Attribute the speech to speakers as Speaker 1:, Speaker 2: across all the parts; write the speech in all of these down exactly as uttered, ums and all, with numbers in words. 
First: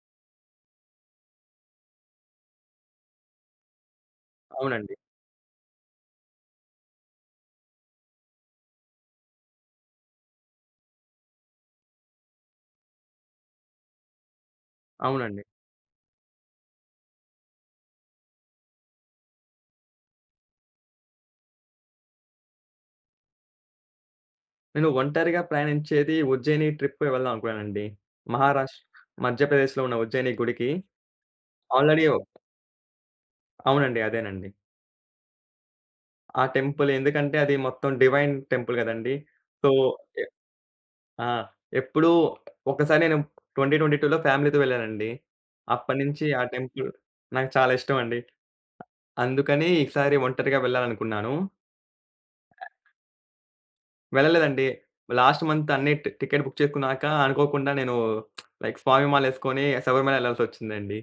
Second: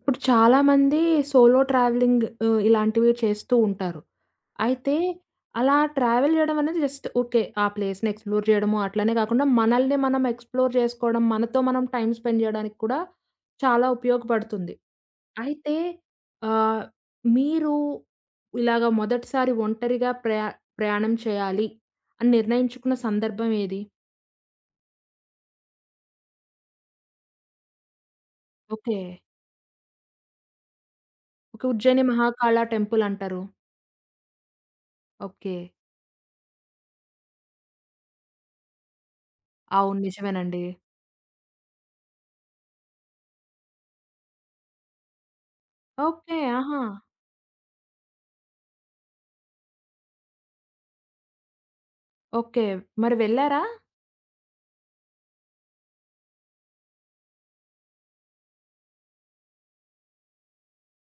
Speaker 1: ఇప్పుడు చాలామంది solo travelling ఆహ్, ఇలాంటివి చేస్తూ ఉంటారు. అయితే
Speaker 2: అవునండి.
Speaker 1: అలా ట్రావెల్ జేయడం అనేది జస్ట్ ఓకే. ఆ ప్లేస్‌ని ఎక్స్‌ప్లోర్ జేయడము అట్లనే గాకుండా మనల్ని మనం ఎక్స్‌ప్లోర్ జేసుకోవడం, మనతో మనం టైమ్ స్పెండ్ జేయడానికి కూడా చాలా ఉపయోగపడుతుంది.
Speaker 2: అవునండి.
Speaker 1: అయితే ఆహ్, మీరు ఇలాగ మొదటిసారి ఒంటరిగా ప్రయా ప్రయాణం చేయాలి అని నిర్ణయించుకున్న సందర్భం ఏది?
Speaker 2: నేను ఒంటరిగా ప్రయాణించేది ఉజ్జయిని ట్రిప్‌కి వెళ్దాం అనుకున్నానండి. మహారాష్ట్ర
Speaker 1: ఓకే.
Speaker 2: మధ్యప్రదేశ్‌లో ఉన్న ఉజ్జయిని గుడికి
Speaker 1: okay. Ujjayini
Speaker 2: already
Speaker 1: Mahakala temple అంటారు.
Speaker 2: అవునండి. అదేనండి.
Speaker 1: ఓకే.
Speaker 2: ఆ టెంపుల్ ఎందుకంటే అది మొత్తం డివైన్ టెంపుల్ గదండీ. సో
Speaker 1: అవును,
Speaker 2: ఎ
Speaker 1: నిజమేనండి.
Speaker 2: ఆ! ఎప్పుడూ ఒకసారి నేను ట్వంటీ ట్వంటీ టూలో ఫ్యామిలీతో వెళ్ళానండి. అప్పటినుంచి
Speaker 1: ఓకే.
Speaker 2: ఆ
Speaker 1: ఆహా!
Speaker 2: టెంపుల్ నాకు చాలా ఇష్టమండి. అందుకని ఈసారి ఒంటరిగా వెళ్ళాలనుకున్నాను.
Speaker 1: ఓకే. మరి వెళ్లారా?
Speaker 2: వెళ్ళలేదండి. లాస్ట్ మంత్ అన్నీ టి టికెట్ బుక్ చేసుకున్నాక అనుకోకుండా నేను లైక్ స్వామి మాలేసుకొని శబరిమల ఎళ్ళాల్సొచ్చిందండి.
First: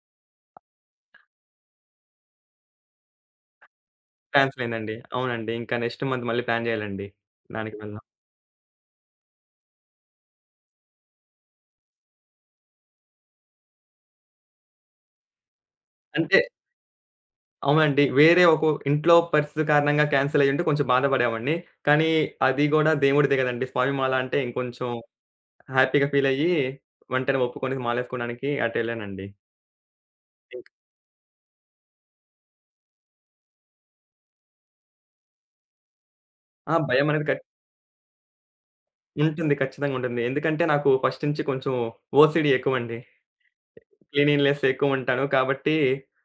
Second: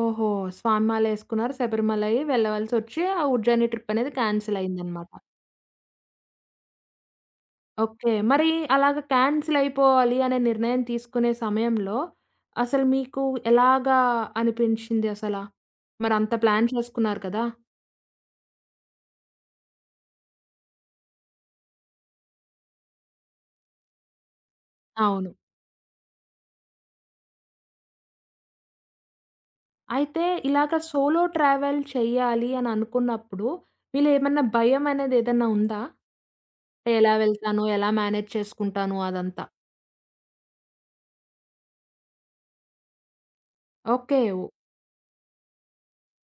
Speaker 1: ఓహో! స్వామిమాలేసుకున్నారు. శబరిమలయి వెళ్ళవలసొచ్చి ఆ ఉజ్జయిని ట్రిప్ అనేది క్యాన్సిల్
Speaker 2: కాన్సెల్ అయిందండి.
Speaker 1: అయిందనమాట.
Speaker 2: అవునండి. ఇంకా నెక్స్ట్ మంత్ మళ్ళీ ప్లాన్ చేయాలండి. దానికి వెళ్దాం.
Speaker 1: ఓకే. మరి అలాగ క్యాన్సిల్ అయిపోవాలి అనే నిర్ణయం తీసుకునే సమయంలో అసలు మీకు ఎలాగా అనిపించింది అసలా? మరంత
Speaker 2: అంటే
Speaker 1: ప్లాన్ చేసుకున్నారు కదా!
Speaker 2: అవునండి. వేరే ఒక ఇంట్లో పరిస్థితి కారణంగా కాన్సెల్ అయ్యుంటే కొంచెం బాధపడేవాడిని. కానీ అది గూడా దేవుడిదే గదండీ! స్వామి మాల అంటే ఇంకొంచెం
Speaker 1: అవును.
Speaker 2: హ్యాపీగా ఫీల్ అయ్యి వెంటనే ఒప్పుకొని మాలేసుకోడానికి అటెళ్ళానండి.
Speaker 1: అయితే
Speaker 2: ఇంక్
Speaker 1: ఇలాగ సోలో ట్రావెల్ చెయ్యాలి అని అనుకున్నప్పుడు మీలేమన్నా భయం అనేది ఏదన్నా ఉందా?
Speaker 2: ఆ!
Speaker 1: అంటే
Speaker 2: భయం
Speaker 1: ఎలా
Speaker 2: అనేది కట్
Speaker 1: వెళ్తాను? ఎలా మేనేజ్ చేసుకుంటాను అదంతా?
Speaker 2: ఉంటుంది. ఖచ్చితంగా ఉంటుంది. ఎందుకంటే నాకు ఫస్ట్ నుంచి కొంచెం ఓసీడీ ఎక్కువండి.
Speaker 1: ఓకే.
Speaker 2: క్లీనిలీనెస్ ఎక్కువుంటాను. కాబట్టి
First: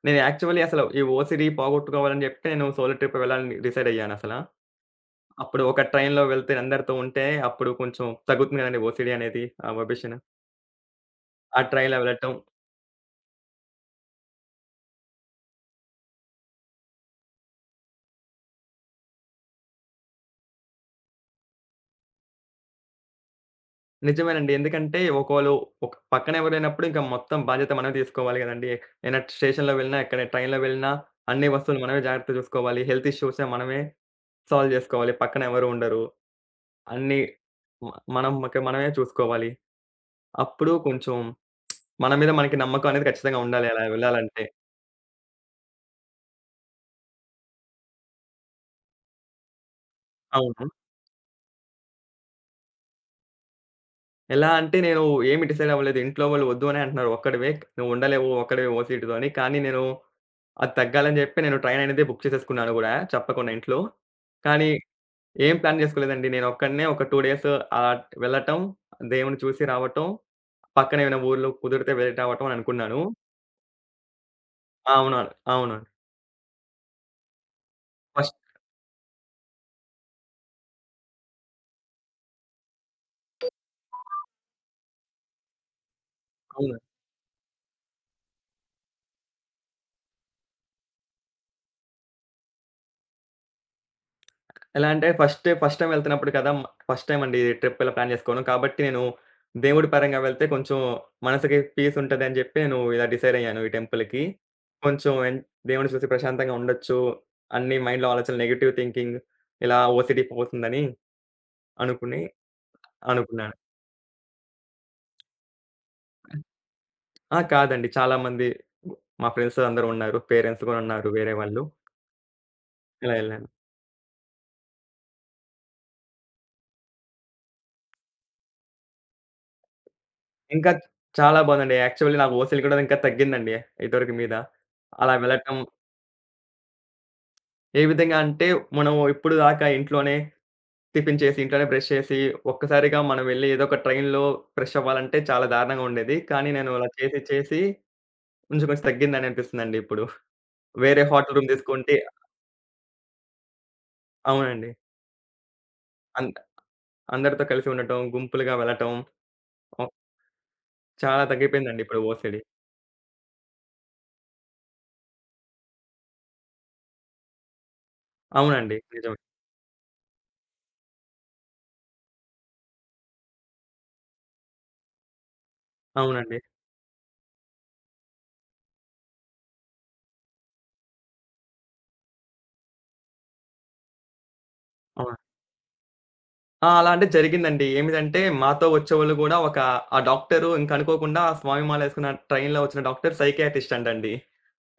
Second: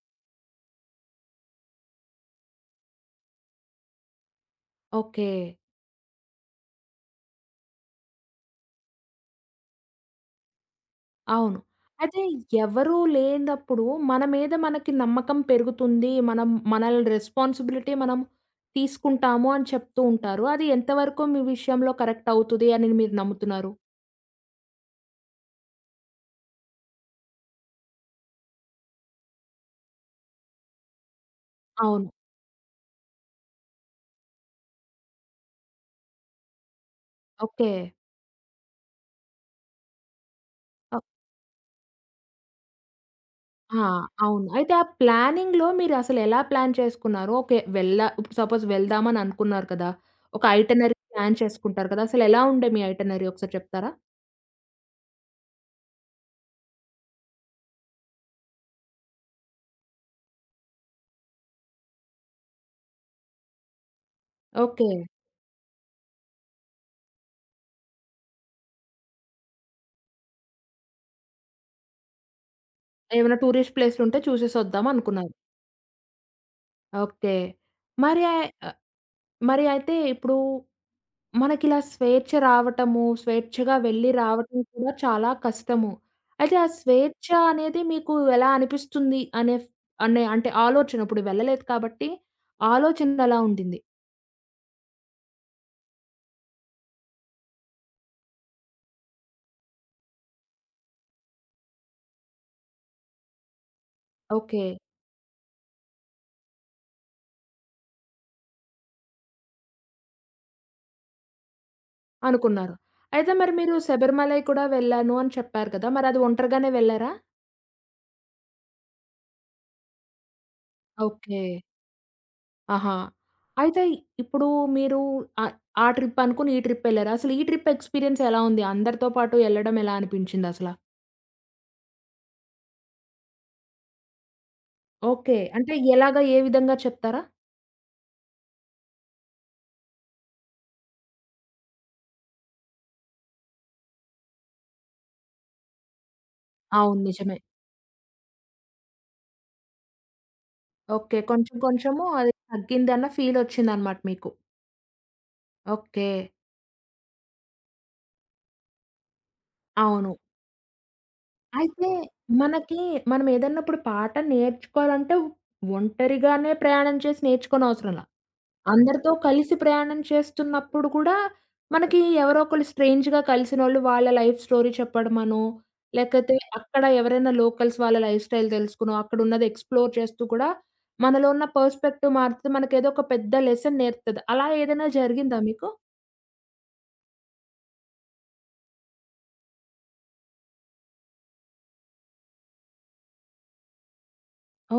Speaker 2: నేను యాక్చువల్లీ అసలు ఈ ఓసీడీ పోగొట్టుకోవాలని జెప్తే నేను సోలో ట్రిప్ వెళ్ళాలని డిసైడ్ అయ్యానసల.
Speaker 1: ఓకే.
Speaker 2: అప్పుడు ఒక ట్రైన్‌లో వెళ్తే అందరితో ఉంటే అప్పుడు కొంచెం తగ్గుతుంది గదండీ ఓసీడీ అనేది. ఆ వబిషన్.
Speaker 1: అవును.
Speaker 2: ఆ ట్రైన్‌లో
Speaker 1: అయితే
Speaker 2: వెళ్ళటం.
Speaker 1: ఎవరు లేనప్పుడు మన మీద మనకి నమ్మకం పెరుగుతుంది. మనం మన రెస్పాన్సిబిలిటీ మనం తీసుకుంటాము అని చెప్తూ ఉంటారు. అది ఎంతవరకు మీ విషయంలో కరెక్ట్ అవుతది అని మీరు నమ్ముతున్నారు?
Speaker 2: నిజమేనండి. ఎందుకంటే ఒకళ్ళు ఒక పక్కన ఎవరు లేనప్పుడు ఇంక మొత్తం బాధ్యత మనమే తీసుకోవాలి గదండీ. ఏదైనా స్టేషన్‌లో వెళ్ళినా, ఎక్కడ ట్రైన్‌లో వెళ్ళినా అన్ని వస్తువులు మనమే
Speaker 1: అవును.
Speaker 2: జాగ్రత్తగా చూసుకోవాలి. హెల్త్ ఇష్యూస్‌ని మనమే సాల్వ్ జేసుకోవాలి. పక్కన ఎవరు ఉండరు. అన్నీ
Speaker 1: ఓకే.
Speaker 2: మ మనం మనకే మనమే చూసుకోవాలి. అప్పుడు
Speaker 1: అ
Speaker 2: కొంచెం మన మీద మనకి నమ్మకం అనేది ఖచ్చితంగా ఉండాలి అలా
Speaker 1: ఆ!
Speaker 2: వెళ్ళాలంటే.
Speaker 1: అవును. అయితే ఆ ప్లానింగ్‌లో మీరసలు ఎలా ప్లాన్ చేసుకున్నారు? ఓకే. వెళ్ళ ఇప్పుడు సపోజ్ వెళ్దామని అనుకున్నారు కదా! ఒక
Speaker 2: అవును.
Speaker 1: ఐటినరీ ప్లాన్ చేసుకుంటారు కదా! అసలు ఎలా ఉండే మీ ఐటినరీ ఒకసారి చెప్తారా?
Speaker 2: ఎలా అంటే నేను ఏమి డిసైడ్ అవ్వలేదు. ఇంట్లో వాళ్ళు వద్దు అనే అంటున్నారు. ఒక్కడివే నువ్వు ఉండలేవు ఒక్కడివే ఓ సీటుతో అని. కానీ నేను అది తగ్గాలని చెప్పి నేను ట్రైన్ అనేది బుక్ చేసేసుకున్నాను గూడా చెప్పకుండా ఇంట్లో. కానీ
Speaker 1: ఓకే.
Speaker 2: ఏం ప్లాన్ చేసుకోలేదండి. నేను ఒక్కడినే ఒక రెండు డేస్ ఆహ్, వెళ్ళటం, దేవుడిని చూసి రావటం, పక్కన ఏమైనా ఊర్లు కుదిరితే వెళ్ళి రావటం అని అనుకున్నాను.
Speaker 1: ఏమైనా టూరిస్ట్ ప్లేస్‌లుంటే చూసేసొద్దాం
Speaker 2: అవునవును.
Speaker 1: అనుకున్నారు.
Speaker 2: అవును.
Speaker 1: ఓకే. మరి
Speaker 2: ఫస్ట్
Speaker 1: మరి అయితే ఇప్పుడు మనకిలా స్వేచ్ఛ రావటము, స్వేచ్ఛగా వెళ్లి రావటం కూడా చాలా కష్టము. అయితే ఆ
Speaker 2: అవును.
Speaker 1: స్వేచ్ఛ అనేది మీకు ఎలా అనిపిస్తుంది అనే ఫ్ అనే అంటే ఆలోచన ఇప్పుడు వెళ్ళలేదు కాబట్టి ఆలోచన ఎలా ఉండింది?
Speaker 2: ఎలా అంటే ఫస్ట్, ఫస్ట్ టైమ్ వెళ్తున్నప్పుడు కదా! ఫస్ట్ టైమ్ అండి ట్రిప్ ఇలా ప్లాన్ చేసుకోవడం. కాబట్టి నేను దేవుడి పరంగా వెళ్తే కొంచెం మనసుకి పీస్ ఉంటదని జెప్పి నేను ఇలా డిసైడ్ అయ్యాను ఈ టెంపుల్‌కి.
Speaker 1: ఓకే.
Speaker 2: కొంచెం ఎన్ దేవుడిని చూసి ప్రశాంతంగా ఉండొచ్చు. అన్ని మైండ్‌లో ఆలోచనలు నెగెటివ్ థింకింగ్ ఇలా ఓసీడీ పోతుందని అనుకుని
Speaker 1: అనుకున్నారు. అయితే మరి
Speaker 2: అనుకున్నాను.
Speaker 1: మీరు శబరిమలై కూడా వెళ్ళాను అని చెప్పారు కదా! మరి అది ఒంటరిగానే వెళ్లారా?
Speaker 2: ఆ! కాదండి. చాలామంది మా ఫ్రెండ్స్ అందరూ ఉన్నారు. పేరెంట్స్ గూడా ఉన్నారు వేరే
Speaker 1: ఓకే.
Speaker 2: వాళ్ళు.
Speaker 1: ఆహా!
Speaker 2: ఇలా వెళ్ళాను.
Speaker 1: అయితే ఇప్పుడు మీరు ఆహ్, ఆ ట్రిప్ అనుకుని ఈ ట్రిప్ వెళ్లారు. అసలు ఈ ట్రిప్ ఎక్స్‌పీరియన్స్ ఎలా ఉంది? అందరితో పాటు ఎళ్ళడం ఎలా అనిపించిందసల?
Speaker 2: ఇంకా చాలా బాగుందండి. యాక్చువల్లీ నాకు ఓసీడీ కూడా ఇంకా తగ్గిందండి ఇదివరకు మీద. అలా
Speaker 1: ఓకే.
Speaker 2: వెళ్ళటం
Speaker 1: అంటే ఎలాగా? ఏ విధంగా చెప్తారా?
Speaker 2: ఏ విధంగా అంటే, మనం ఇప్పుడు దాకా ఇంట్లోనే టిఫిన్ చేసి, ఇంట్లోనే బ్రష్ చేసి, ఒక్కసారిగా మనం వెళ్లి ఏదో ఒక ట్రైన్‌లో ఫ్రెష్ అవ్వాలంటే చాలా దారుణంగా ఉండేది. కానీ నేను అలా
Speaker 1: అవును,
Speaker 2: చేసి,
Speaker 1: నిజమే.
Speaker 2: చేసి కొంచెం, కొంచెం తగ్గిందని అనిపిస్తుందండి ఇప్పుడు. వేరే
Speaker 1: ఓకే.
Speaker 2: హోటల్ రూమ్
Speaker 1: కొంచెం
Speaker 2: తీసుకుంటే
Speaker 1: కొంచెము అది తగ్గిందన్న ఫీలొచ్చిందనమాట మీకు.
Speaker 2: అవునండి.
Speaker 1: ఓకే.
Speaker 2: అంద అందరితో కలిసి ఉండటం, గుంపులుగా వెళ్ళటం ఆహ్,
Speaker 1: అవును.
Speaker 2: చాలా తగ్గిపోయిందండి
Speaker 1: అయితే
Speaker 2: ఇప్పుడు ఒసిడి.
Speaker 1: మనకి మనం ఏదన్నా ఇప్పుడు పాట నేర్చుకోవాలంటే ఒంటరిగానే ప్రయాణం చేసి నేర్చుకోనవసరంలా.
Speaker 2: అవునండి.
Speaker 1: అందరితో
Speaker 2: నిజమే.
Speaker 1: కలిసి ప్రయాణం చేస్తున్నప్పుడు కూడా మనకి ఎవరో ఒకళ్ళు స్ట్రేంజ్‌గా కలిసినోళ్ళు వాళ్ళ లైఫ్ స్టోరీ చెప్పడమనో, లేకపోతే
Speaker 2: అవునండి.
Speaker 1: అక్కడ ఎవరైనా లోకల్స్ వాళ్ళ లైఫ్ స్టైల్ తెలుసుకునో, అక్కడున్నది ఎక్స్‌ప్లోర్ చేస్తూ కూడా మనలో ఉన్న పర్స్పెక్టివ్ మారితే మనకేదో ఒక పెద్ద లెసన్ నేర్పుతది. అలా ఏదైనా
Speaker 2: అవును.
Speaker 1: జరిగిందా మీకు?
Speaker 2: ఆ! అలా అంటే జరిగిందండి. ఏమిటంటే మాతో వచ్చేవాళ్ళు గూడా ఒక ఆ డాక్టరు ఇంక అనుకోకుండా స్వామి మాలేసుకున్న ట్రైన్‌లో వచ్చిన డాక్టర్ సైకియాట్రిస్ట్ అంటండి.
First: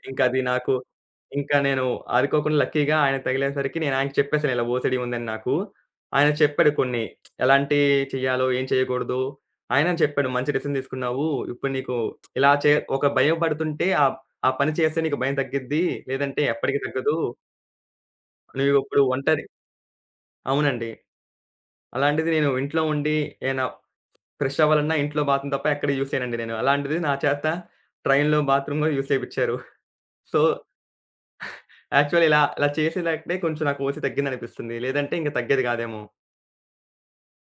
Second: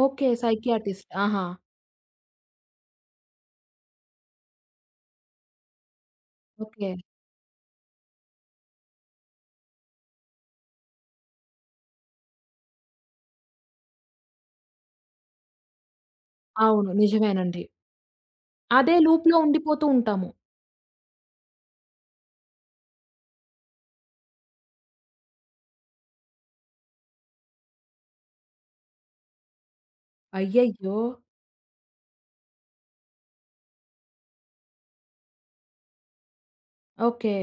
Speaker 1: ఓకే.
Speaker 2: ఇంకది నాకు
Speaker 1: సైకియాట్రిస్ట్. ఆహా!
Speaker 2: ఇంకా నేను అనుకోకుండా లక్కీగా ఆయనకి తగిలేసరికి నేను ఆయనకి చెప్పేసాను ఇలా ఓసిడి ఉందని నాకు. ఆయన చెప్పాడు
Speaker 1: ఓకే.
Speaker 2: కొన్ని ఎలాంటి చేయాలో, ఏం చేయకూడదో ఆయనే చెప్పాడు. మంచి డెసిషన్ తీసుకున్నావు. ఇప్పుడు నీకు ఇలా చే ఒక భయం పడుతుంటే ఆహ్, ఆ పని చేస్తే నీకు భయం తగ్గిద్ది. లేదంటే ఎప్పటికి
Speaker 1: అవును,
Speaker 2: తగ్గదు.
Speaker 1: నిజమేనండి. అదే
Speaker 2: నువ్విప్పుడు
Speaker 1: లూప్‌లో
Speaker 2: ఒంటరి
Speaker 1: ఉండిపోతూ ఉంటాము.
Speaker 2: అవునండి. అలాంటిది నేను ఇంట్లో ఉండి ఏనా ఫ్రెష్ అవ్వాలన్నా ఇంట్లో బాత్రూమ్ తప్ప ఎక్కడ యూజ్ చేయనండి నేను. అలాంటిది నా చేత ట్రైన్‌లో బాత్రూమ్‌లో యూజ్ చేపిచ్చారు. సో
Speaker 1: అయ్యయ్యో!
Speaker 2: యాక్చువల్లీ ఇలా, ఇలా చేసేదంటే కొంచెం నాకు ఓసీ తగ్గిందనిపిస్తుంది. లేదంటే ఇంక తగ్గేది కాదేమో.
Speaker 1: ఓకే.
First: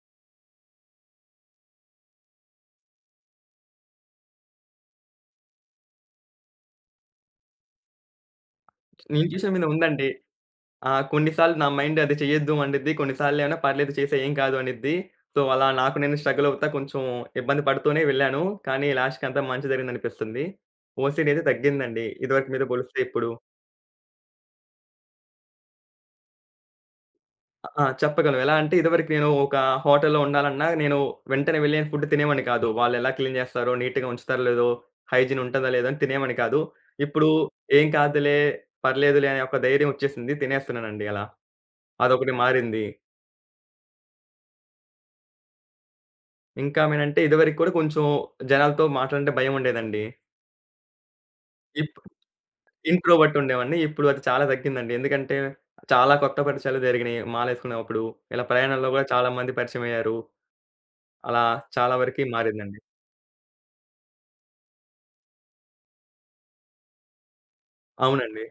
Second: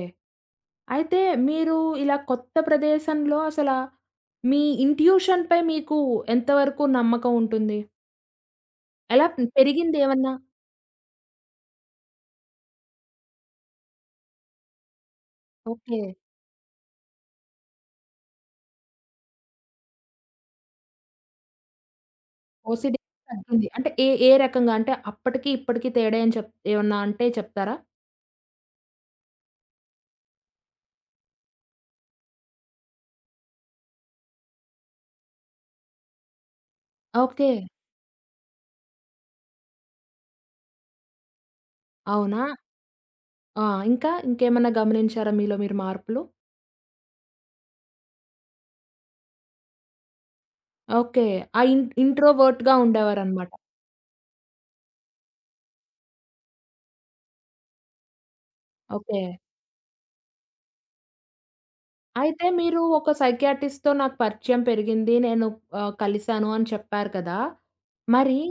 Speaker 1: అయితే మీరు ఇలా కొత్త ప్రదేశంలో అసల మీ ఇంట్యూషన్‌పై మీకు ఎంత వరకు నమ్మకం ఉంటుంది?
Speaker 2: నా
Speaker 1: ఎలా పె
Speaker 2: ఇంట్యూషన్ మీద ఉందండి.
Speaker 1: పెరిగిందేమన్నా?
Speaker 2: ఆహ్, కొన్ని సార్లు నా మైండ్ అది చేయొద్దు అండిద్ది. కొన్ని సార్లేమో పర్లేదు చేసేయి ఏం కాదు అనిద్ది. సో, అలా నాకు
Speaker 1: ఓకే.
Speaker 2: నేను స్ట్రగల్ అవుతా కొంచెం ఇబ్బంది పడుతూనే వెళ్ళాను. కానీ లాస్ట్‌కి అంతా మంచి జరిగిందనిపిస్తుంది. ఓసీడీ అయితే తగ్గిందండి. ఇదివరకు మీద
Speaker 1: ఓసిడీ
Speaker 2: పోలిస్తే ఇప్పుడు.
Speaker 1: తగ్గింది. అంటే ఏ ఏ రకంగా? అంటే అప్పటికి ఇప్పటికి తేడా ఏం చెప్ ఏమన్నా అంటే
Speaker 2: అ!
Speaker 1: చెప్తారా?
Speaker 2: ఆ! చెప్పగలం. ఎలా అంటే ఇదివరకు నేను ఒక హోటల్‌లో ఉండాలన్నా నేను వెంటనే వెళ్ళి ఫుడ్ తినేవాడిని కాదు. వాళ్ళెలా క్లీన్ చేస్తారో, నీట్‌గా ఉంచుతారో లేదో, హైజీన్ ఉంటదా లేదా అని తినేవాడిని కాదు. ఇప్పుడు
Speaker 1: ఓకే.
Speaker 2: ఏం కాదులే, పర్లేదులే అనే ఒక ధైర్యం వచ్చేసింది. తినేస్తున్నానండి అలా. అదొకటి
Speaker 1: అవునా?
Speaker 2: మారింది.
Speaker 1: ఆ! ఇంకా ఇంకేమన్నా గమనించారా మీలో మీరు మార్పులు?
Speaker 2: ఇంకా ఏమనంటే ఇదివరకు కూడా కొంచెం జనాలతో మాట్లాడంటే భయముండేదండి.
Speaker 1: ఓకే. ఆ ఇన్
Speaker 2: ఇప్
Speaker 1: ఇంట్రోవర్ట్‌గా
Speaker 2: ఇంట్రోవర్ట్
Speaker 1: ఉండేవారనమాట.
Speaker 2: ఉండేవాడిని. ఇప్పుడు అది చాలా తగ్గిందండి. ఎందుకంటే చాలా కొత్త పరిచయాలు జరిగినాయి మాలేసుకున్నప్పుడు. ఇలా ప్రయాణాల్లో కూడా
Speaker 1: ఓకే.
Speaker 2: చాలా మంది పరిచయమయ్యారు. అలా చాలా వరకి
Speaker 1: అయితే మీరు
Speaker 2: మారిందండి.
Speaker 1: ఒక సైకియాట్రిస్ట్‌తో నాకు పరిచయం పెరిగింది. నేను ఆహ్, కలిసాను అని చెప్పారు కదా! మరి
Speaker 2: అవునండి.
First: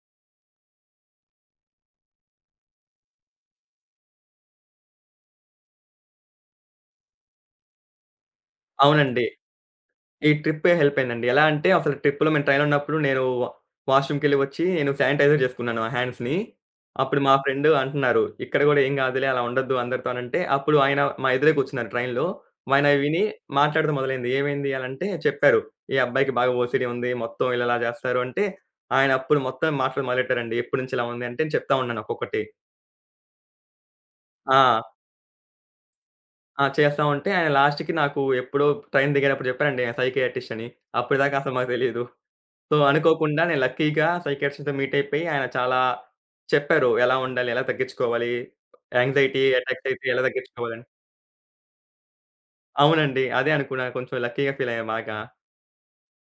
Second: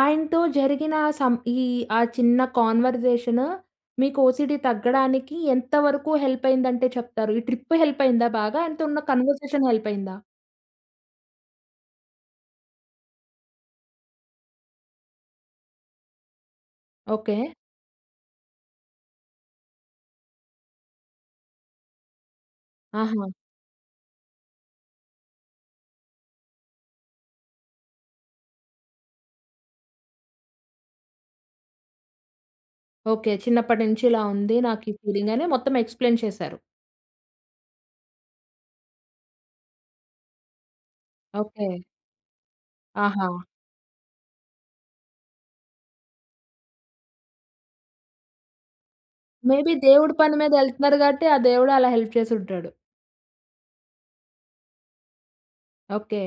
Speaker 1: ఆయనతో జరిగిన సం ఈ ఆ చిన్న కన్వర్జేషన్ మీకు ఓసీడీ తగ్గడానికి ఎంత వరకు హెల్ప్ అయిందంటే చెప్తారు? ఈ ట్రిప్ హెల్ప్ అయిందా బాగా? ఆయనతో ఉన్న
Speaker 2: అవునండి.
Speaker 1: కన్వర్జేషన్ హెల్ప్ అయిందా?
Speaker 2: ఈ ట్రిప్పే హెల్ప్ అయిందండి. ఎలా అంటే అసలు ట్రిప్‌లో మేము ట్రైన్‌లో ఉన్నప్పుడు నేను వాష్‌రూమ్‌కెళ్ళి వచ్చి నేను శానిటైజర్ చేసుకున్నాను నా హ్యాండ్స్‌ని. అప్పుడు మా
Speaker 1: ఓకే.
Speaker 2: ఫ్రెండ్ అంటున్నారు, "ఇక్కడ గూడా ఏం గాదులే అలా ఉండొద్దు అందరితో" అనంటే, అప్పుడు ఆయన మా ఎదురే కూర్చున్నారు ట్రైన్‌లో. ఆయన విని
Speaker 1: ఆహా!
Speaker 2: మాట్లాడడం మొదలైంది. "ఏమైంది?" అనంటే చెప్పారు. "ఈ అబ్బాయికి బాగా ఓసీడీ ఉంది. మొత్తం వీళ్ళు ఇలా జేస్తారు" అంటే, ఆయన అప్పుడు మొత్తం మాటలు మొదలెట్టారండి. ఎప్పటి నుంచి ఇలా ఉంది అంటే నేను చెప్తా ఉన్నాను ఒక్కొక్కటి.
Speaker 1: ఓకే. చిన్నప్పటి నుంచి ఇలా ఉంది.
Speaker 2: ఆ!
Speaker 1: నాకు ఈ ఫీలింగ్ అని మొత్తం ఎక్స్‌ప్లెయిన్ చేశారు.
Speaker 2: ఆ! చేస్తా ఉంటే ఆయన లాస్ట్‌కి నాకు ఎప్పుడో ట్రైన్ దిగేటప్పుడు జెప్పారండి ఆయన సైకియాట్రిస్ట్ అని. అప్పటిదాకా అసలు
Speaker 1: ఓకే.
Speaker 2: మాకు తెలీదు. సో,
Speaker 1: ఆహా!
Speaker 2: అనుకోకుండా నేను లక్కీగా సైకియాట్రిస్ట్‌తో మీట్ అయిపోయి ఆయన చాలా చెప్పారు. ఎలా ఉండాలి? ఎలా తగ్గించుకోవాలి? యాంక్సైటీ
Speaker 1: మేబీ
Speaker 2: అటాక్స్ అయితే
Speaker 1: దేవుడి
Speaker 2: ఎలా
Speaker 1: పని మీద
Speaker 2: తగ్గించుకోవాలని?
Speaker 1: ఎళ్తున్నారు కాబట్టి, ఆ దేవుడు అలా హెల్ప్ చేసుంటాడు.
Speaker 2: అవునండి. అదే అనుకున్నా. కొంచెం లక్కీగా ఫీల్ అయ్యా బాగా.
Speaker 1: ఓకే.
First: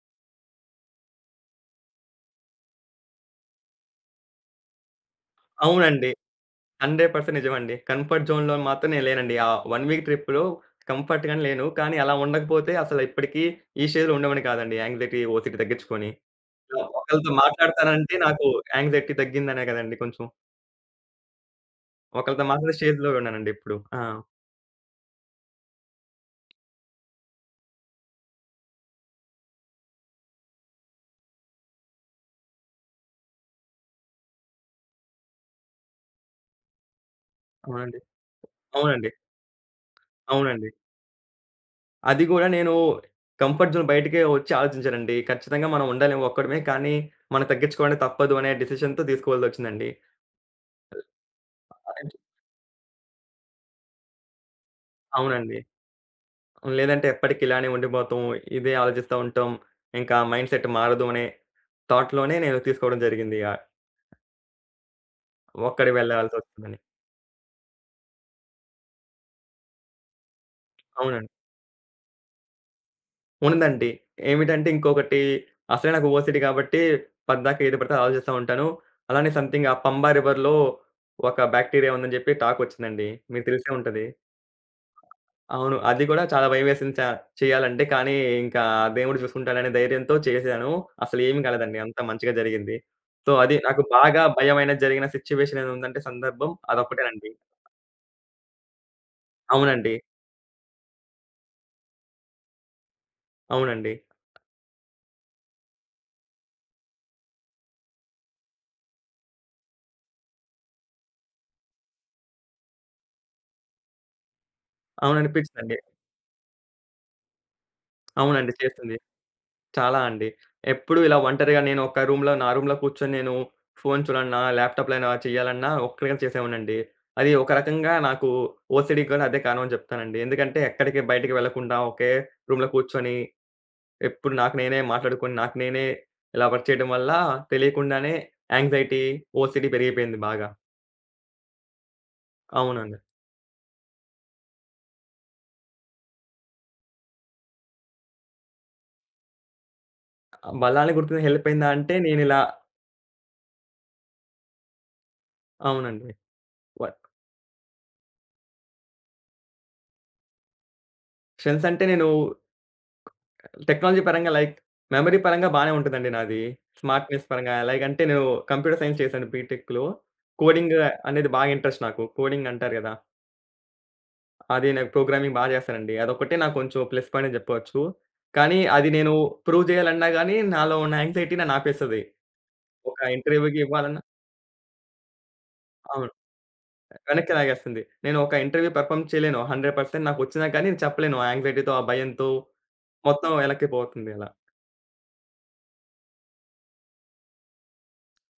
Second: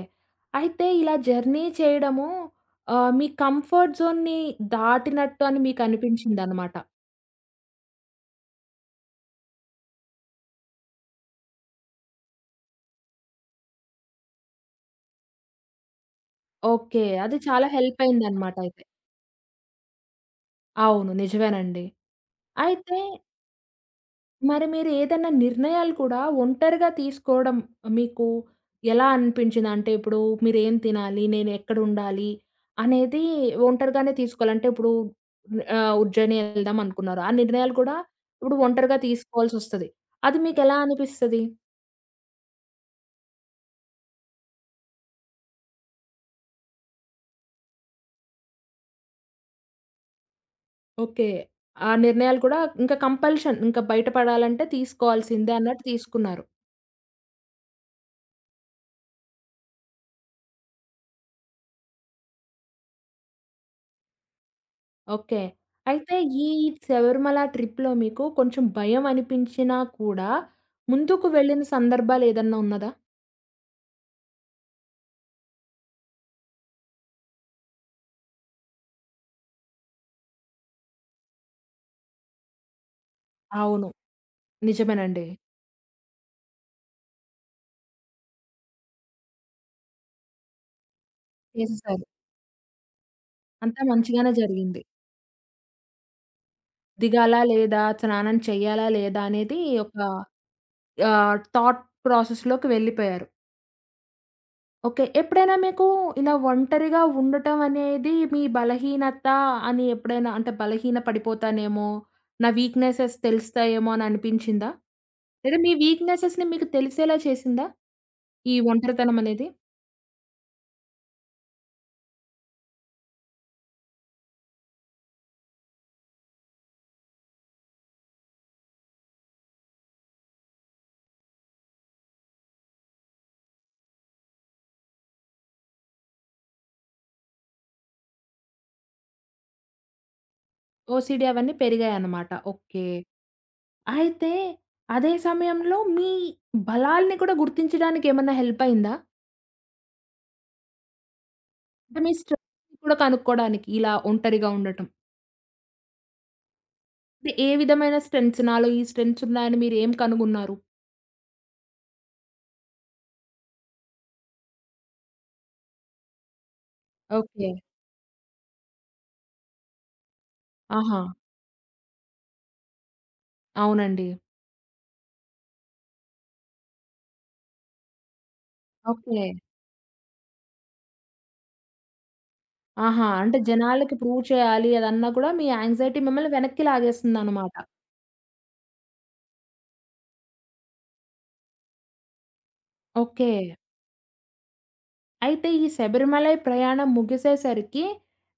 Speaker 1: అయితే ఇలా జర్నీ చేయడము ఆహ్, మీ కంఫర్ట్ జోన్‌ని దాటినట్టు అని
Speaker 2: అవునండి.
Speaker 1: మీకనిపించిందనమాట.
Speaker 2: వంద శాతం నిజమండి. కంఫర్ట్ జోన్‌లో మాత్రం నేను లేనండి. ఆ ఒక వీక్ ట్రిప్‌లో కంఫర్ట్‌గానే లేను. కానీ అలా ఉండకపోతే అసలు ఇప్పటికి ఈ స్టేజ్‌లో ఉండేవాడిని కాదండి. యాంక్సైటీ, ఓసీడీ తగ్గించుకొని.
Speaker 1: ఓకే.
Speaker 2: ఒకళ్ళతో
Speaker 1: అది చాలా హెల్ప్
Speaker 2: మాట్లాడతానంటే నాకు
Speaker 1: అయిందనమాట అయితే.
Speaker 2: యాంక్సైటీ తగ్గిందనే కదండీ కొంచెం.
Speaker 1: అవును, నిజమేనండి.
Speaker 2: ఒకళ్ళతో మాట్లాడే
Speaker 1: అయితే
Speaker 2: స్టేజ్‌లో ఉన్నానండి ఇప్పుడు. ఆ!
Speaker 1: మరి మీరు ఏదైనా నిర్ణయాలు కూడా ఒంటరిగా తీసుకోవడం మీకు ఎలా అనిపించింది? అంటే ఇప్పుడు మీరేం తినాలి? నేనెక్కడుండాలి? అనేది ఒంటరిగానే తీసుకోవాలి. అంటే ఇప్పుడు ఆహ్, ఉజ్జయిని ఎళ్దాం అనుకున్నారు. ఆ నిర్ణయాలు కూడా
Speaker 2: అవునండి.
Speaker 1: ఇప్పుడు ఒంటరిగా
Speaker 2: అవునండి.
Speaker 1: తీసుకోవాల్సొస్తది. అది
Speaker 2: అవునండి.
Speaker 1: మీకెలా అనిపిస్తది?
Speaker 2: అది గూడా నేను కంఫర్ట్ జోన్ బయటికే వచ్చి ఆలోచించానండి. ఖచ్చితంగా మనం ఉండలేము ఒక్కడమే. కానీ, మనం తగ్గించుకోవడం తప్పదు అనే డిసిషన్‌తో తీసుకోవాల్సొచ్చిందండి.
Speaker 1: ఓకే. ఆ నిర్ణయాలు కూడా ఇంకా కంపల్షన్. ఇంకా బయట పడాలంటే తీసుకోవాల్సిందే
Speaker 2: అవునండి.
Speaker 1: అన్నట్టు తీసుకున్నారు.
Speaker 2: లేదంటే ఎప్పటికి ఇలానే ఉండిపోతాం. ఇదే ఆలోచిస్తా ఉంటాం. ఇంకా మైండ్ సెట్ మారదు అనే థాట్‌లోనే నేను తీసుకోవడం జరిగింది. ఆహ్,
Speaker 1: ఓకే.
Speaker 2: ఒక్కడికి
Speaker 1: అయితే ఈ
Speaker 2: వెళ్ళాల్సొస్తుందని.
Speaker 1: శబరిమల ట్రిప్‌లో మీకు కొంచెం భయం అనిపించినా కూడా ముందుకు
Speaker 2: అవునండి.
Speaker 1: వెళ్ళిన సందర్భాలేదన్నా ఉన్నదా?
Speaker 2: ఉందండి. ఏమిటంటే ఇంకొకటి అసలే నాకు ఓసీడీ కాబట్టి పద్దాక ఏది పడితే అది ఆలోచిస్తా ఉంటాను. అలానే సంథింగ్ ఆ పంబా రివర్‌లో ఒక బాక్టీరియా ఉందని జెప్పి టాకొచ్చిందండి. మీకు తెలిసే
Speaker 1: అవును,
Speaker 2: ఉంటది.
Speaker 1: నిజమేనండి.
Speaker 2: అవును. అది గూడా చాలా భయమేసింది. చ చేయాలంటే, కానీ ఇంకా దేవుడు చూసుకుంటాడనే ధైర్యంతో చేశాను. అసలేమి కాలేదండి. అంతా
Speaker 1: చేసేసారు.
Speaker 2: మంచిగా జరిగింది. సో, అది
Speaker 1: అంతా
Speaker 2: నాకు బాగా
Speaker 1: మంచిగానే జరిగింది.
Speaker 2: భయమైనది జరిగిన సిట్యుయేషన్ ఏదుందంటే సందర్భం అదొక్కటేనండి.
Speaker 1: దిగాలా లేదా? స్నానం చేయాలా లేదా? అనేది
Speaker 2: అవునండి.
Speaker 1: ఒక ఆహ్, థాట్ ప్రాసెస్‌లోకి వెళ్ళిపోయారు.
Speaker 2: అవునండి.
Speaker 1: ఓకే. ఎప్పుడైనా మీకు ఇలా ఒంటరిగా ఉండటం అనేది మీ బలహీనత అని ఎప్పుడైనా అంటే బలహీన పడిపోతానేమో, నా వీక్‌నెసెస్ తెలుస్తాయేమో అని అనిపించిందా? లేదా మీ
Speaker 2: అవుననిపిచ్చిందండి.
Speaker 1: వీక్‌నెసెస్‌ని మీకు తెలిసేలా చేసిందా?
Speaker 2: అవునండి.
Speaker 1: ఈ
Speaker 2: చేస్తుంది.
Speaker 1: ఒంటరితనం అనేది?
Speaker 2: చాలా అండి. ఎప్పుడు ఇలా ఒంటరిగా నేను ఒక రూమ్‌లో నా రూమ్‌లో కూర్చొని నేను ఫోను చూడాలన్నా, ల్యాప్‌టాప్‌లైనా చేయాలన్నా ఒక్కడిగానే చేసేవాడినండి. అది ఒక రకంగా నాకు ఓసీడీకి గూడా అదే కారణం అని జెప్తానండి. ఎందుకంటే ఎక్కడికి బయటికి వెళ్ళకుండా ఒకే రూమ్‌లో కూర్చొని ఎప్పుడు నాకు నేనే మాట్లాడుకొని, నాకు నేనే ఇలా వర్క్ చేయడం వల్ల తెలియకుండానే యాంగ్జైటీ, ఓసీడీ పెరిగిపోయింది బాగా.
Speaker 1: ఓసీడీ అవన్నీ పెరిగాయన్నమాట. ఓకే.
Speaker 2: అవునండి.
Speaker 1: అయితే అదే సమయంలో మీ బలాల్ని కూడా గుర్తించడానికి ఏమన్నా హెల్ప్ అయిందా?
Speaker 2: బలాన్ని గుర్తించడం హెల్ప్ అయిందా అంటే
Speaker 1: అంటే మీ
Speaker 2: నేనిలా
Speaker 1: స్ట్రెంగ్త్‌ని కూడా కనుక్కోడానికి ఇలా ఒంటరిగా ఉండటం.
Speaker 2: అవునండి. వ
Speaker 1: అంటే ఏ విధమైన స్ట్రెంగ్త్స్? నాలో ఈ స్ట్రెంగ్త్స్ ఉన్నాయని మీరు ఏం కనుగొన్నారు?
Speaker 2: స్ట్రెంగ్త్స్ అంటే నేను టెక్నాలజీ పరంగా లైక్ మెమరీ పరంగా బానే ఉంటదండి నాది. Smartness
Speaker 1: okay.
Speaker 2: పరంగా లైక్ అంటే నేను కంప్యూటర్ సైన్స్ చేశాను బీటెక్‌లో. కోడింగ్
Speaker 1: ఆహా!
Speaker 2: అనేది బాగా ఇంట్రెస్ట్ నాకు. కోడింగ్ అంటారు కదా!
Speaker 1: అవునండి.
Speaker 2: అది నాకు ప్రోగ్రామింగ్ బాగా చేస్తానండి. అదొక్కటే నాకు కొంచెం ప్లస్ పాయింట్ అని చెప్పొచ్చు. కానీ అది నేను
Speaker 1: ఓకే.
Speaker 2: ప్రూవ్ చేయాలన్నా గాని నాలో ఉన్న యాంగ్జైటీ నన్ను ఆపేస్తది. ఒక
Speaker 1: ఆహా! అంటే
Speaker 2: ఇంటర్వ్యూ‌కి
Speaker 1: జనాలకి
Speaker 2: ఇవ్వాలన్నా
Speaker 1: ప్రూవ్ చేయాలి అదన్నా కూడా మీ యాంగ్జైటీ
Speaker 2: అవును.
Speaker 1: మిమ్మల్ని వెనక్కి
Speaker 2: వెనక్కి
Speaker 1: లాగేస్తుందనమాట.
Speaker 2: లాగేస్తుంది. నేను ఒక ఇంటర్వ్యూ పెర్ఫార్మ్ చేయలేను. వంద శాతం నాకొచ్చినా కానీ నేను చెప్పలేను. ఆ యాంక్సైటీతో, ఆ భయంతో
Speaker 1: ఓకే.
Speaker 2: మొత్తం వెనక్కి పోతుంది అలా.
Speaker 1: అయితే ఈ శబరిమలై ప్రయాణం ముగిసేసరికి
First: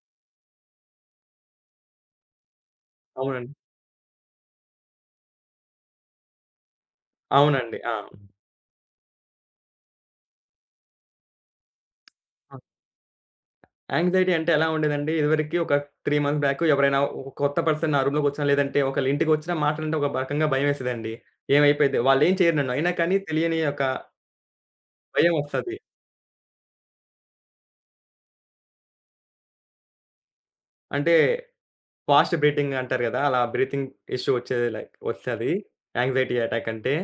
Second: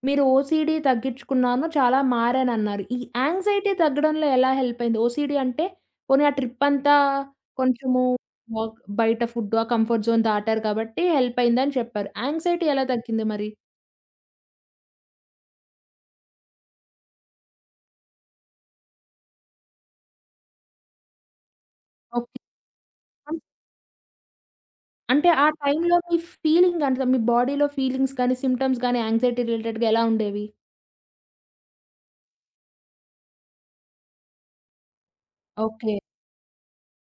Speaker 1: మీరు ఓసీడీ తగ్గించుకున్నాను, చాలా మారానన్నారు. ఈ
Speaker 2: అవునండి.
Speaker 1: యాంగ్జైటీ తగ్గడంలో ఎలా హెల్ప్ అయింది? ఓసీడీ అంటే పోనీ ఆ ట్రిప్ అంతా
Speaker 2: అవునండి. ఆ!
Speaker 1: కొంచెము వర్క్ బయట ఫుడ్, ఆ కంఫర్ట్ జోన్ దాటారు కాబట్టి హెల్ప్ అయిందని చెప్పారు.
Speaker 2: ఆ!
Speaker 1: యాంగ్జైటీ ఎలా తగ్గింది మరి?
Speaker 2: యాంక్సైటీ అంటే ఎలా ఉండేదండి. ఇదివరకి ఒక మూడు మంత్స్ బ్యాక్ ఎవరైనా ఒక కొత్త పర్సన్ నా రూమ్‌లోకొచ్చినా, లేదంటే ఒకళ్ళింటికొచ్చినా మాట్లాడంటే ఒక రకంగా భయమేసేదండి. ఏమైపోద్ది? వాళ్ళేం
Speaker 1: ఓకే.
Speaker 2: చేయరు నన్ను. అయినా కానీ తెలియని ఒక
Speaker 1: అంటే
Speaker 2: భయం
Speaker 1: ఆ
Speaker 2: వస్తది.
Speaker 1: టైంలో మీ ఫీలింగ్ అంత మీ బాడీలో ఫీలింగ్స్ గాని, సింప్టమ్స్ గాని యాంక్సైటీ రిలేటెడ్‌గా ఎలా ఉండేవి?
Speaker 2: అంటే ఫాస్ట్ బ్రీతింగ్ అంటారు గదా! అలా బ్రీతింగ్ ఇష్యూ వచ్చేది లైక్ వస్తది.
Speaker 1: ఓకే.
Speaker 2: యాంక్సైటీ అటాక్ అంటే.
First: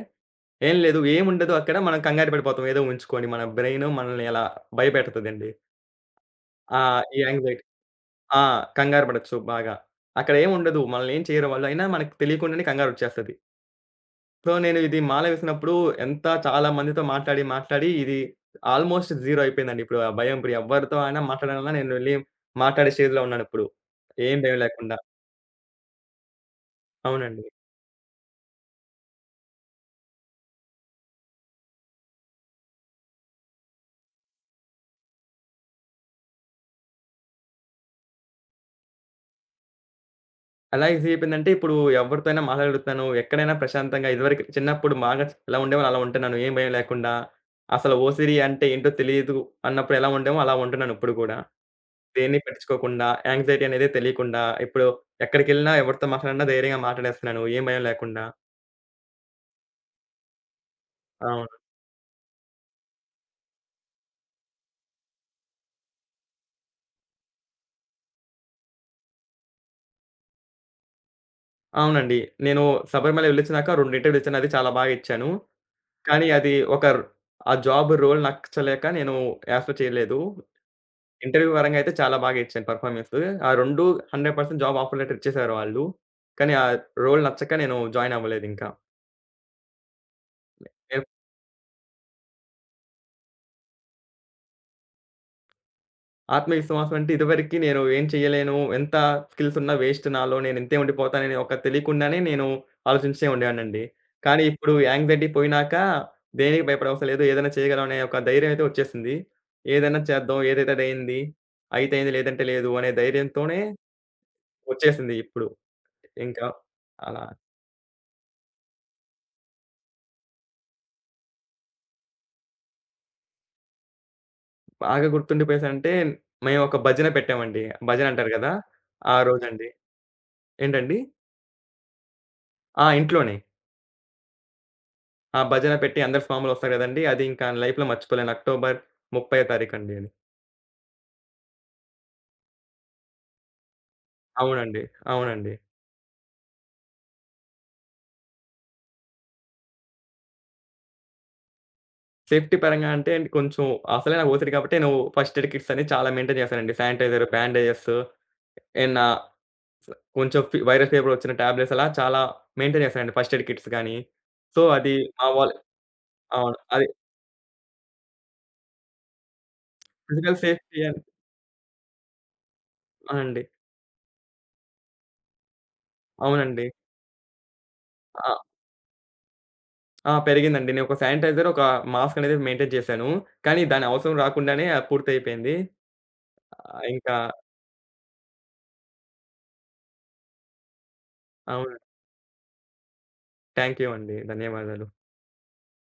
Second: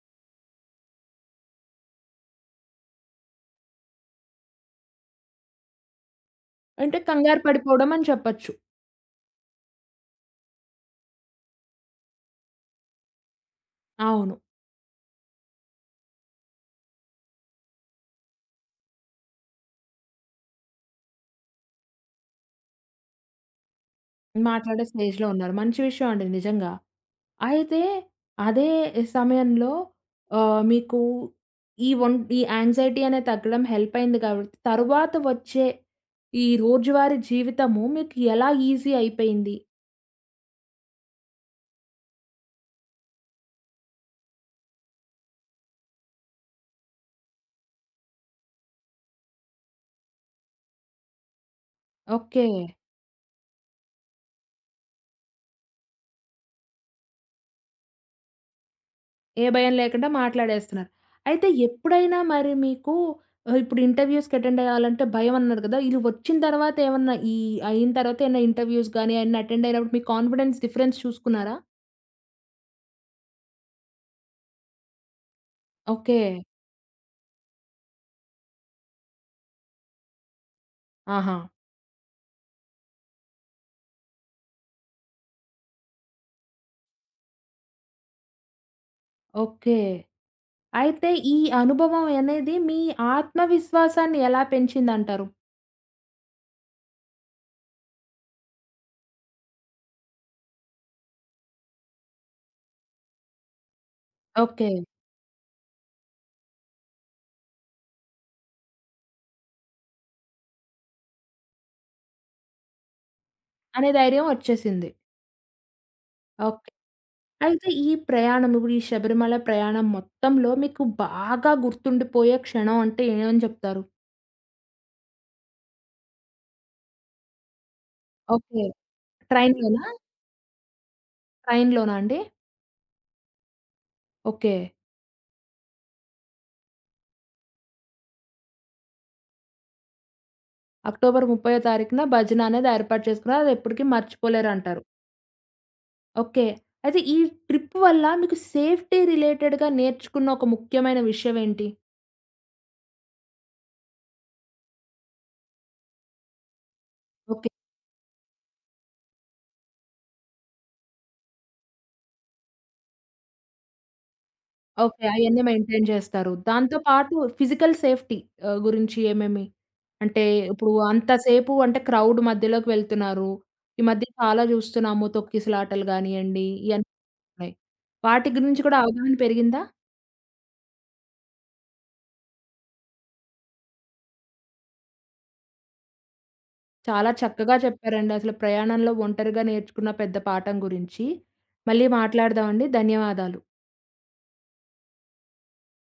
Speaker 2: ఏం లేదు. ఏముండదు అక్కడ. మనం కంగారు పడిపోతాం. ఏదో ఉంచుకొని మన బ్రెయిన్ మనల్ని అలా భయపెడతదండి. ఆ!
Speaker 1: అంటే
Speaker 2: ఈ
Speaker 1: కంగారు
Speaker 2: యాంక్సైటీ
Speaker 1: పడిపోవడం అని
Speaker 2: ఆ!
Speaker 1: చెప్పొచ్చు.
Speaker 2: కంగారు పడొచ్చు బాగా. అక్కడ ఏముండదు. మనల్ని ఏం చేయరు వాళ్ళు. అయినా మనకు తెలియకుండానే కంగారొచ్చేస్తది.
Speaker 1: అవును.
Speaker 2: సో, నేను ఇది మాల వేసినప్పుడు ఎంత చాలా మందితో మాట్లాడి, మాట్లాడి ఇది ఆల్మోస్ట్ జీరో అయిపోయిందండి. ఇప్పుడు ఆ భయం ఇప్పుడు ఎవ్వరితో అయినా మాట్లాడాలన్నా నేను వెళ్లి మాట్లాడే స్టేజ్‌లో ఉన్నానిప్పుడు. ఏం భయం
Speaker 1: మాట్లాడే
Speaker 2: లేకుండా.
Speaker 1: స్టేజ్‌లో ఉన్నారు. మంచి విషయం అండి నిజంగా.
Speaker 2: అవునండి.
Speaker 1: అయితే అదే సమయంలో ఆహ్, మీకు ఈ ఒం ఈ యాంక్సైటీ అనేది తగ్గడం హెల్ప్ అయింది కాబట్టి, తరువాత వచ్చే ఈ రోజువారీ జీవితము మీకు ఎలా ఈజీ అయిపోయింది?
Speaker 2: ఎలా ఈజీ అయిపోయిందంటే, ఇప్పుడు ఎవరితో అయినా మాట్లాడగలుగుతాను. ఎక్కడైనా ప్రశాంతంగా ఇదివరకు చిన్నప్పుడు బాగా ఎలా ఉండేవాడినో అలా ఉంటున్నాను. ఏం భయం లేకుండా. అసలు ఓసిడి అంటే ఏంటో తెలీదు అన్నప్పుడు ఎలా ఉండేమో అలా ఉంటున్నాను ఇప్పుడు కూడా. దేన్ని
Speaker 1: ఓకే.
Speaker 2: పట్టించుకోకుండా, యాంక్సైటీ అనేది తెలియకుండా, ఇప్పుడు ఎక్కడికెళ్ళినా ఎవరితో మాట్లాడినా ధైర్యంగా మాట్లాడేస్తున్నాను. ఏం భయం లేకుండా.
Speaker 1: ఏ భయం లేకుండా మాట్లాడేస్తున్నారు. అయితే
Speaker 2: అవును.
Speaker 1: ఎప్పుడైనా మరి మీకు ఆహ్, ఇప్పుడు ఇంటర్‌వ్యూస్‌కి అటెండ్ అవ్వాలంటే భయం అన్నారు కదా! ఇది వచ్చిన తర్వాత ఏమన్నా ఈ అయిన తర్వాత ఏమన్నా ఇంటర్‌వ్యూస్ గాని అయన్నీ అటెండ్ అయినప్పుడు మీ కాన్ఫిడెన్స్ డిఫరెన్స్ చూసుకున్నారా?
Speaker 2: అవునండి. నేను శబరిమల వెళ్ళొచ్చినాక రెండు ఇంటర్వ్యూలు ఇచ్చాను. అది చాలా బాగా ఇచ్చాను.
Speaker 1: ఓకే.
Speaker 2: కానీ అది ఒక ఆ జాబ్ రోల్ నచ్చలేక నేను యాప్‌లో చేయలేదు.
Speaker 1: ఆహా!
Speaker 2: ఇంటర్వ్యూ పరంగా అయితే చాలా బాగా ఇచ్చాను పర్ఫార్మెన్స్. ఆ రెండు వంద శాతం జాబ్ ఆఫర్ లెటర్ ఇచ్చేసారు వాళ్ళు. కానీ ఆ రోల్ నచ్చక నేను జాయిన్ అవ్వలేదింకా.
Speaker 1: ఓకే.
Speaker 2: నేను
Speaker 1: అయితే ఈ అనుభవం అనేది మీ ఆత్మవిశ్వాసాన్ని ఎలా పెంచిందంటారు?
Speaker 2: ఆత్మవిశ్వాసం అంటే ఇదివరకి నేను ఏం చేయలేను, ఎంత స్కిల్స్ ఉన్నా వేస్ట్ నాలో, నేను ఇంతే ఉండిపోతానని ఒక తెలియకుండానే నేను ఆలోచించే ఉండేవాడినండి. కానీ
Speaker 1: ఓకే.
Speaker 2: ఇప్పుడు యాంగ్జైటీ పోయినాక దేనికి భయపడవసరం లేదు. ఏదైనా చేయగలం అనే ఒక ధైర్యం అయితే వచ్చేసింది. ఏదైనా చేద్దాం, ఏదైతే అదయింది, అయితే అయింది లేదంటే లేదు అనే ధైర్యంతోనే
Speaker 1: అనే ధైర్యం వచ్చేసింది.
Speaker 2: వచ్చేసింది ఇప్పుడు. ఇంకా
Speaker 1: ఓకే.
Speaker 2: అలా.
Speaker 1: అయితే ఈ ప్రయాణం ఇప్పుడు ఈ శబరిమల ప్రయాణం మొత్తంలో మీకు బాగా గుర్తుండిపోయే క్షణం అంటే ఏమని చెప్తారు?
Speaker 2: బాగా గుర్తుండిపోయేసి అంటే, మేము ఒక భజన పెట్టామండి. భజన అంటారు గదా!
Speaker 1: ఓకే.
Speaker 2: ఆ రోజండి.
Speaker 1: ట్రైన్‌లోనా?
Speaker 2: ఏంటండి?
Speaker 1: ట్రైన్‌లోనా అండి?
Speaker 2: ఆ! ఇంట్లోనే.
Speaker 1: ఓకే.
Speaker 2: ఆ భజన పెట్టి అందరు స్వాములొస్తారు గదండీ! అది ఇంకా లైఫ్‌లో మర్చిపోలేను. అక్టోబర్ ముప్పైవ తారీఖండి అది.
Speaker 1: అక్టోబర్ ముప్పైవ తారీఖున భజన అనేది ఏర్పాటు చేసుకున్నారు. అది ఎప్పటికి మర్చిపోలేరంటారు.
Speaker 2: అవునండి. అవునండి.
Speaker 1: ఓకే. అయితే ఈ ట్రిప్ వల్ల మీకు సేఫ్టీ రిలేటెడ్‌గా నేర్చుకున్న ఒక ముఖ్యమైన విషయం ఏంటి?
Speaker 2: సేఫ్టీ పరంగా అంటే కొంచెం అసలే నాకు ఓసిడి కాబట్టి నేను ఫస్ట్ ఎయిడ్ కిట్స్ అని చాలా మెయింటైన్ చేశానండి. Sanitiser,
Speaker 1: okay.
Speaker 2: బ్యాండేజెస్ ఏన్నా కొంచెం ఫీ వైరల్ ఫీవర్ వచ్చిన టాబ్లెట్స్ అలా చాలా మెయింటైన్ చేశానండి. ఫస్ట్ ఎయిడ్ కిట్స్ గాని. సో, అది
Speaker 1: ఓకే.
Speaker 2: మా
Speaker 1: అయన్నీ
Speaker 2: వాల్
Speaker 1: మెయింటైన్ చేస్తారు.
Speaker 2: అవును.
Speaker 1: దాంతో
Speaker 2: అది
Speaker 1: పాటు ఫిజికల్ సేఫ్టీ ఆహ్, గురించి ఏమేమి? అంటే
Speaker 2: ఫిజికల్
Speaker 1: ఇప్పుడు
Speaker 2: సేఫ్టీ అన్
Speaker 1: అంతసేపు అంటే క్రౌడ్ మధ్యలోకి
Speaker 2: ఆ!
Speaker 1: వెళ్తున్నారు.
Speaker 2: అండి.
Speaker 1: ఈ మధ్య చాలా చూస్తున్నాము తొక్కిసలాటలు గానియండి,
Speaker 2: అవునండి.
Speaker 1: ఇయన్నీ ఉన్నాయి. వాటి
Speaker 2: ఆ!
Speaker 1: గురించి కూడా అవగాహన పెరిగిందా?
Speaker 2: ఆ! పెరిగిందండి. నేనొక శానిటైజర్, ఒక మాస్క్ అనేది మెయింటైన్ చేశాను. కానీ దాని అవసరం రాకుండానే పూర్తయిపోయింది. ఆహ్,
Speaker 1: చాలా
Speaker 2: ఇంకా
Speaker 1: చక్కగా చెప్పారండి. అసలు ప్రయాణంలో ఒంటరిగా నేర్చుకున్న పెద్ద పాఠం గురించి.
Speaker 2: అవును.
Speaker 1: మళ్ళీ మాట్లాడదామండి. ధన్యవాదాలు.
Speaker 2: థాంక్ యూ అండి. ధన్యవాదాలు.